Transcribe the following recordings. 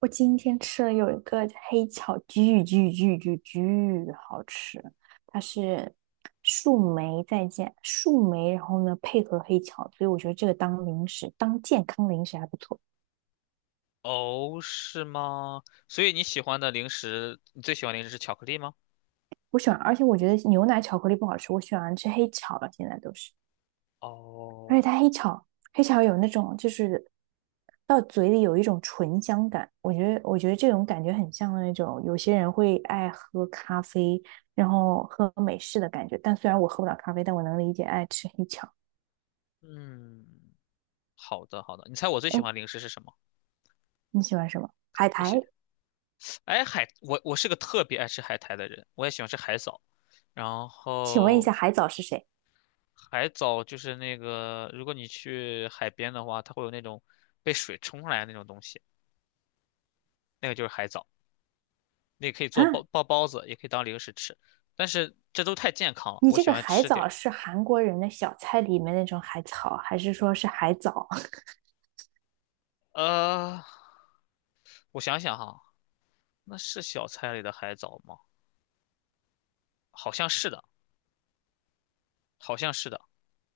我今天吃了有一个黑巧，巨巨巨巨巨好吃，它是树莓再加树莓，然后呢配合黑巧，所以我觉得这个当零食，当健康零食还不错。哦，是吗？所以你喜欢的零食，你最喜欢零食是巧克力吗？我喜欢，而且我觉得牛奶巧克力不好吃，我喜欢吃黑巧了，现在都是。而且哦，它黑巧有那种就是到嘴里有一种醇香感，我觉得这种感觉很像那种有些人会爱喝咖啡，然后喝美式的感觉。但虽然我喝不了咖啡，但我能理解爱吃黑巧。嗯，好的好的。你猜我最喜哎，欢零食是什么？你喜欢什么？海我喜，苔？哎海，我是个特别爱吃海苔的人，我也喜欢吃海藻。然请问一下，后海藻是谁海藻就是那个，如果你去海边的话，它会有那种被水冲上来的那种东西，那个就是海藻，那个可以做啊？包子，也可以当零食吃。但是这都太健康了，你我这喜个欢海吃点。藻是韩国人的小菜里面那种海草，还是说是海藻？呃，我想想哈，那是小菜里的海藻吗？好像是的，好像是的，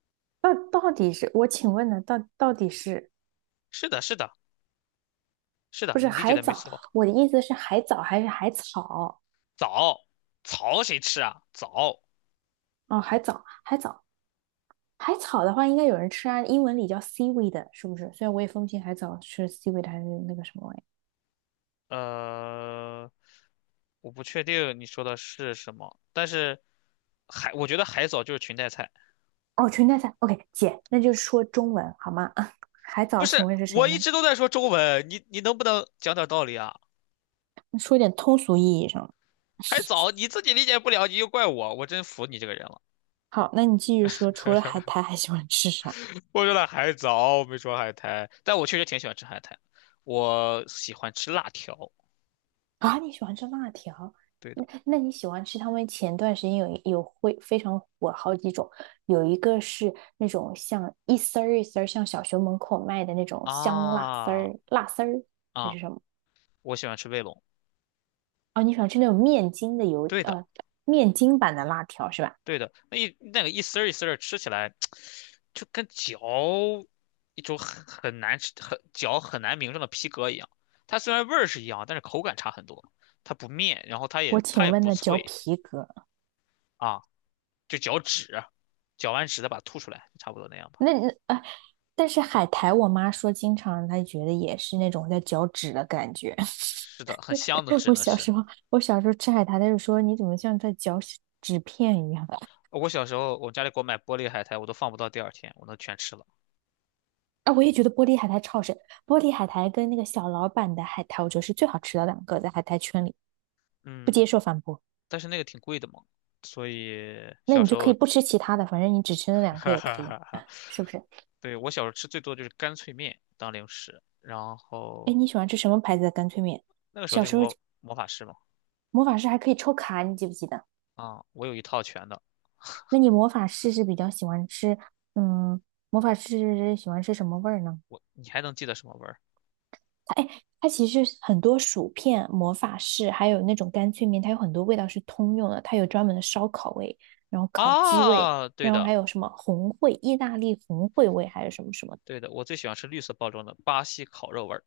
到底是我请问呢？到底是是的，是的，是的，不是你理解海的没藻？错。我的意思是海藻还是海草？藻，草谁吃啊？藻，哦，海藻，海藻，海草的话，应该有人吃啊。英文里叫 seaweed，是不是？虽然我也分不清海藻是 seaweed 还是那个什么玩意。呃，我不确定你说的是什么，但是海，我觉得海藻就是裙带菜。哦，裙带菜。OK，姐，那就是说中文好吗？海不藻，请是，问是谁我一呢？直都在说中文，你能不能讲点道理啊？说点通俗意义上的。海藻 你自己理解不了，你就怪我，我真服你这个人了。好，那你继续说，除了海苔还喜欢吃啥？我说了海藻，我没说海苔，但我确实挺喜欢吃海苔，我喜欢吃辣条。啊，你喜欢吃辣条？对的。那你喜欢吃他们前段时间有会非常火好几种，有一个是那种像一丝儿一丝儿，像小学门口卖的那种香辣丝啊儿、辣丝儿还啊，是什么？我喜欢吃卫龙。哦，你喜欢吃那种面筋的油对的，呃面筋版的辣条是吧？对的，那个一丝儿一丝儿吃起来，就跟嚼一种很难吃、很嚼很难名状的皮革一样。它虽然味儿是一样，但是口感差很多。它不面，然后它我也请它也问不那嚼脆皮革啊，就嚼纸，嚼完纸再把它吐出来，差不多那样吧。那啊，但是海苔，我妈说经常她觉得也是那种在嚼纸的感觉。是的，很香的 纸我呢小是。时候，我小时候吃海苔，她就说你怎么像在嚼纸片一样？我小时候我家里给我买玻璃海苔，我都放不到第二天，我都全吃了。啊，我也觉得玻璃海苔超好吃，玻璃海苔跟那个小老板的海苔，我觉得是最好吃的两个，在海苔圈里不嗯，接受反驳。但是那个挺贵的嘛。所以那小你时就可以候不吃其他的，反正你只吃那两个哈也可哈以啊，哈哈！是不是？对，我小时候吃最多就是干脆面当零食，然哎，后你喜欢吃什么牌子的干脆面？那个时候小就是时候魔法师嘛。魔法师还可以抽卡，你记不记得？啊，我有一套全的，那你魔法师是比较喜欢吃，嗯，魔法师喜欢吃什么味儿呢？你还能记得什么味儿？哎，它其实很多薯片、魔法士，还有那种干脆面，它有很多味道是通用的。它有专门的烧烤味，然后烤鸡味，啊，对然后的，还有什么红烩、意大利红烩味，还有什么什么的，对的，我最喜欢吃绿色包装的巴西烤肉味儿。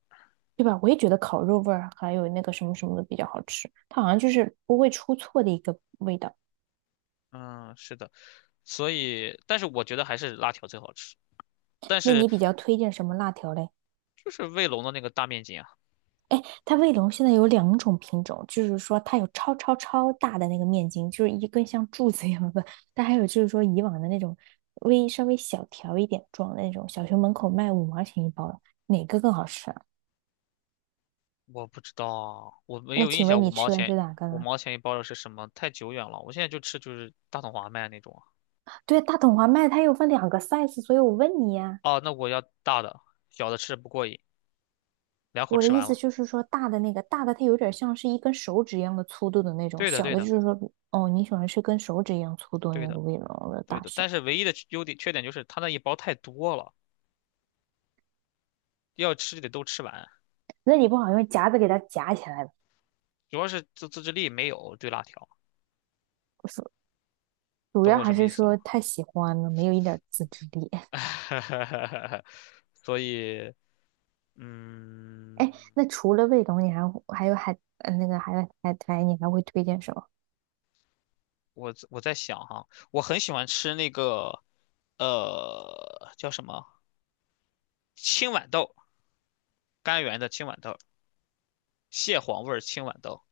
对吧？我也觉得烤肉味儿还有那个什么什么的比较好吃，它好像就是不会出错的一个味道。嗯，是的，所以，但是我觉得还是辣条最好吃，但那是你比较推荐什么辣条嘞？就是卫龙的那个大面筋啊，它卫龙现在有两种品种，就是说它有超超超大的那个面筋，就是一根像柱子一样的，但还有就是说以往的那种稍微小条一点状的那种，小学门口卖五毛钱一包的，哪个更好吃啊？我不知道，我没那有印请象问你吃的是哪个五呢？毛钱一包的是什么，太久远了，我现在就吃就是大统华卖那种对，大桶华卖它有分两个 size，所以我问你呀、啊。哦，那我要大的，小的吃不过瘾。两口我的吃意完思了。就是说，大的那个大的它有点像是一根手指一样的粗度的那种，对的，小对的就的，是说，哦，你喜欢吃跟手指一样粗度的对那个的，卫龙的对大的。小，但是唯一的优点缺点就是它那一包太多了，要吃就得都吃完。那你不好用夹子给它夹起来吧？主要是自制力没有对辣条，主懂要我还什么是意思吗？说太喜欢了，没有一点自制力。所以，嗯，哎，那除了味龙，你还有那个还有海苔，你还会推荐什么？我在想哈，我很喜欢吃那个，叫什么青豌豆，甘源的青豌豆，蟹黄味儿青豌豆，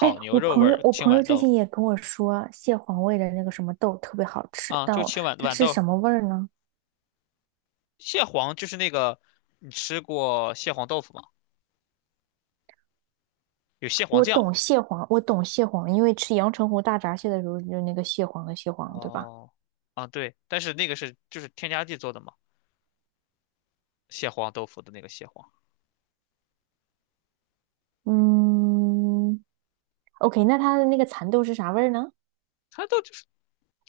哎，牛我肉味朋友儿我青朋友豌最豆。近也跟我说蟹黄味的那个什么豆特别好吃，啊，但就我它豌是豆，什么味儿呢？蟹黄就是那个，你吃过蟹黄豆腐吗？有蟹黄我酱。懂蟹黄，我懂蟹黄，因为吃阳澄湖大闸蟹的时候就那个蟹黄的蟹黄，对吧？哦，啊对，但是那个是就是添加剂做的嘛，蟹黄豆腐的那个蟹黄，嗯，OK，那它的那个蚕豆是啥味儿呢？它都就是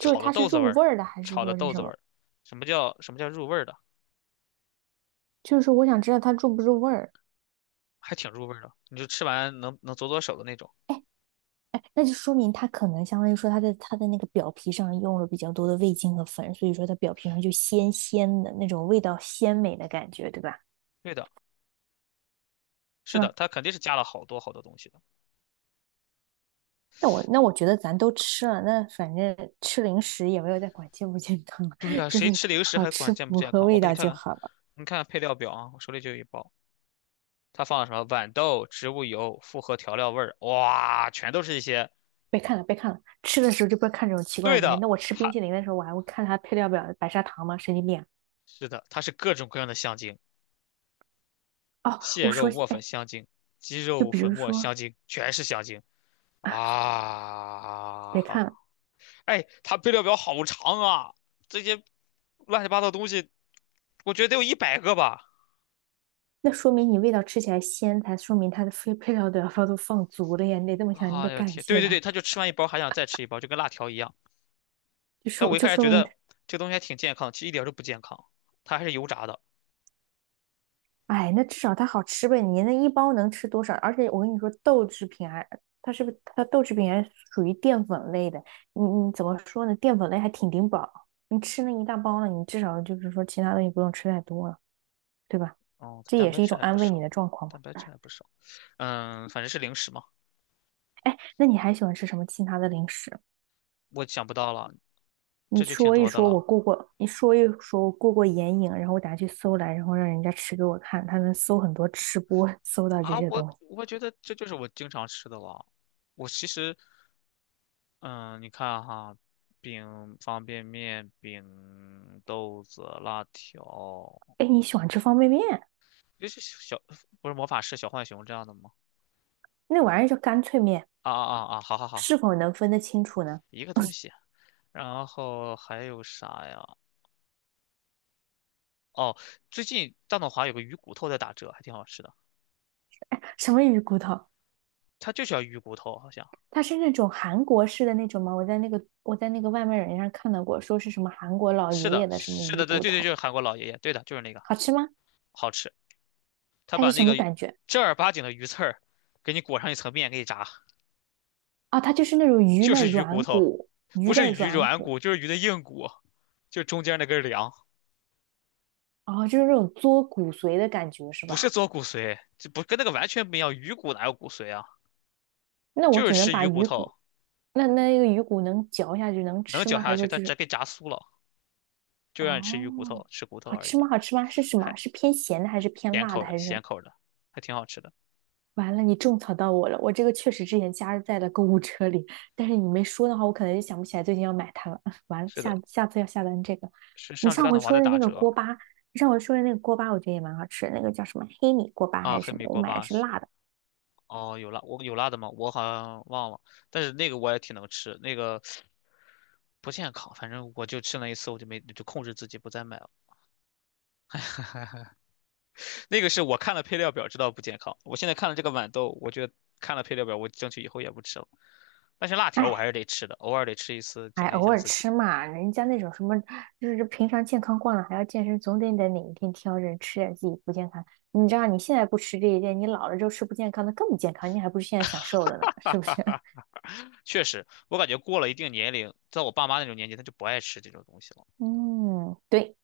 就是的它是豆子味入儿，味儿的，还是炒的说是豆什子味么？儿。什么叫入味儿的？就是我想知道它入不入味儿。还挺入味儿的，你就吃完能左手的那种。那就说明它可能相当于说它的它的那个表皮上用了比较多的味精和粉，所以说它表皮上就鲜鲜的那种味道鲜美的感觉，对吧？对的，是是的，吗？它肯定是加了好多好多东西的。那我觉得咱都吃了，那反正吃零食也没有在管健不健康，对 呀、就是谁吃零食好还管吃健不符健合康？我味给你道看就看，好了。你看看配料表啊，我手里就有一包，它放了什么豌豆、植物油、复合调料味儿，哇，全都是一些。别看了，别看了，吃的时候就不要看这种奇怪对的东西。的，那我吃冰它淇淋的时候，我还会看它配料表白砂糖吗？神经病是的，它是各种各样的香精，啊！哦，蟹我肉说起，磨粉哎，香精、鸡就肉比粉如末说，香精，全是香精 啊！别看了。哎，它配料表好长啊，这些乱七八糟东西，我觉得得有一百个吧。那说明你味道吃起来鲜才，说明它的配料都要都放足了呀。你得这么想，你得哎呀感天，对谢对对，它，他就吃完一包还想再吃一包，就跟辣条一样。就但说我一就开始说觉明它，得这东西还挺健康，其实一点都不健康，它还是油炸的。哎，那至少它好吃呗。你那一包能吃多少？而且我跟你说，豆制品还它是不是它豆制品还属于淀粉类的？你怎么说呢？淀粉类还挺顶饱，你吃那一大包了，你至少就是说其他东西不用吃太多了，对吧？哦，它这蛋也白是一质种还安不慰你少，的状况蛋白吧。质还不少。嗯，反正是零食嘛，哎，那你还喜欢吃什么其他的零食啊？我想不到了，你这就挺说一多的说我了。过过，你说一说我过过眼瘾，然后我打去搜来，然后让人家吃给我看，他能搜很多吃播，搜到这啊，些东我西。我觉得这就是我经常吃的了。我其实，嗯，你看哈，饼、方便面、饼、豆子、辣条，哎，你喜欢吃方便面？就是小，不是魔法师、小浣熊这样的吗？那玩意儿叫干脆面，啊啊啊啊！好好好，是否能分得清楚呢？一个东西。然后还有啥呀？哦，最近大董华有个鱼骨头在打折，还挺好吃的。哎，什么鱼骨头？它就叫鱼骨头，好像它是那种韩国式的那种吗？我在那个外卖软件上看到过，说是什么韩国老是爷的，爷的什么是鱼的，对骨对对，就头，是韩国老爷爷，对的，就是那个，好吃吗？好吃。他它是把什那个么感觉？正儿八经的鱼刺儿给你裹上一层面给你炸，啊，它就是那种鱼就的是鱼骨软头，骨，不鱼是的鱼软软骨，骨，就是鱼的硬骨，就是中间那根梁，哦，就是那种嘬骨髓的感觉，是不是吧？做骨髓，这不跟那个完全不一样。鱼骨哪有骨髓啊？那我就是只能吃把鱼骨鱼头，骨，那那个鱼骨能嚼下去能能吃嚼吗？还下是去，说它就直是接炸酥了，就让你吃鱼骨哦，头，吃骨头好而吃已，吗？好吃吗？是什么？还是偏咸的还是偏咸辣的口的，还是什咸么？口的，还挺好吃的。完了，你种草到我了，我这个确实之前加在了购物车里，但是你没说的话，我可能就想不起来最近要买它了。完了，是的，下下次要下单这个。是你上周上大回统华说在的打那个折锅巴，你上回说的那个锅巴，我觉得也蛮好吃的，那个叫什么黑米锅巴啊，还是黑什么？米我锅买的巴是是。辣的。哦，有辣，我有辣的吗？我好像忘了，但是那个我也挺能吃，那个不健康，反正我就吃了一次，我就没就控制自己不再买了。那个是我看了配料表知道不健康，我现在看了这个豌豆，我觉得看了配料表，我争取以后也不吃了。但是辣条我还哎，是得吃的，偶尔得吃一次，哎，奖励一偶下尔自己。吃嘛，人家那种什么，就是平常健康惯了还要健身，总得哪一天挑着吃点自己不健康。你知道你现在不吃这一点，你老了之后吃不健康的更不健康，你还不如现在享受了呢，哈是不哈是？哈，确实，我感觉过了一定年龄，在我爸妈那种年纪，他就不爱吃这种东西了，嗯，对，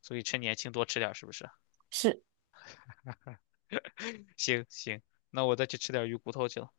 所以趁年轻多吃点儿是不是？是。行行，那我再去吃点鱼骨头去了。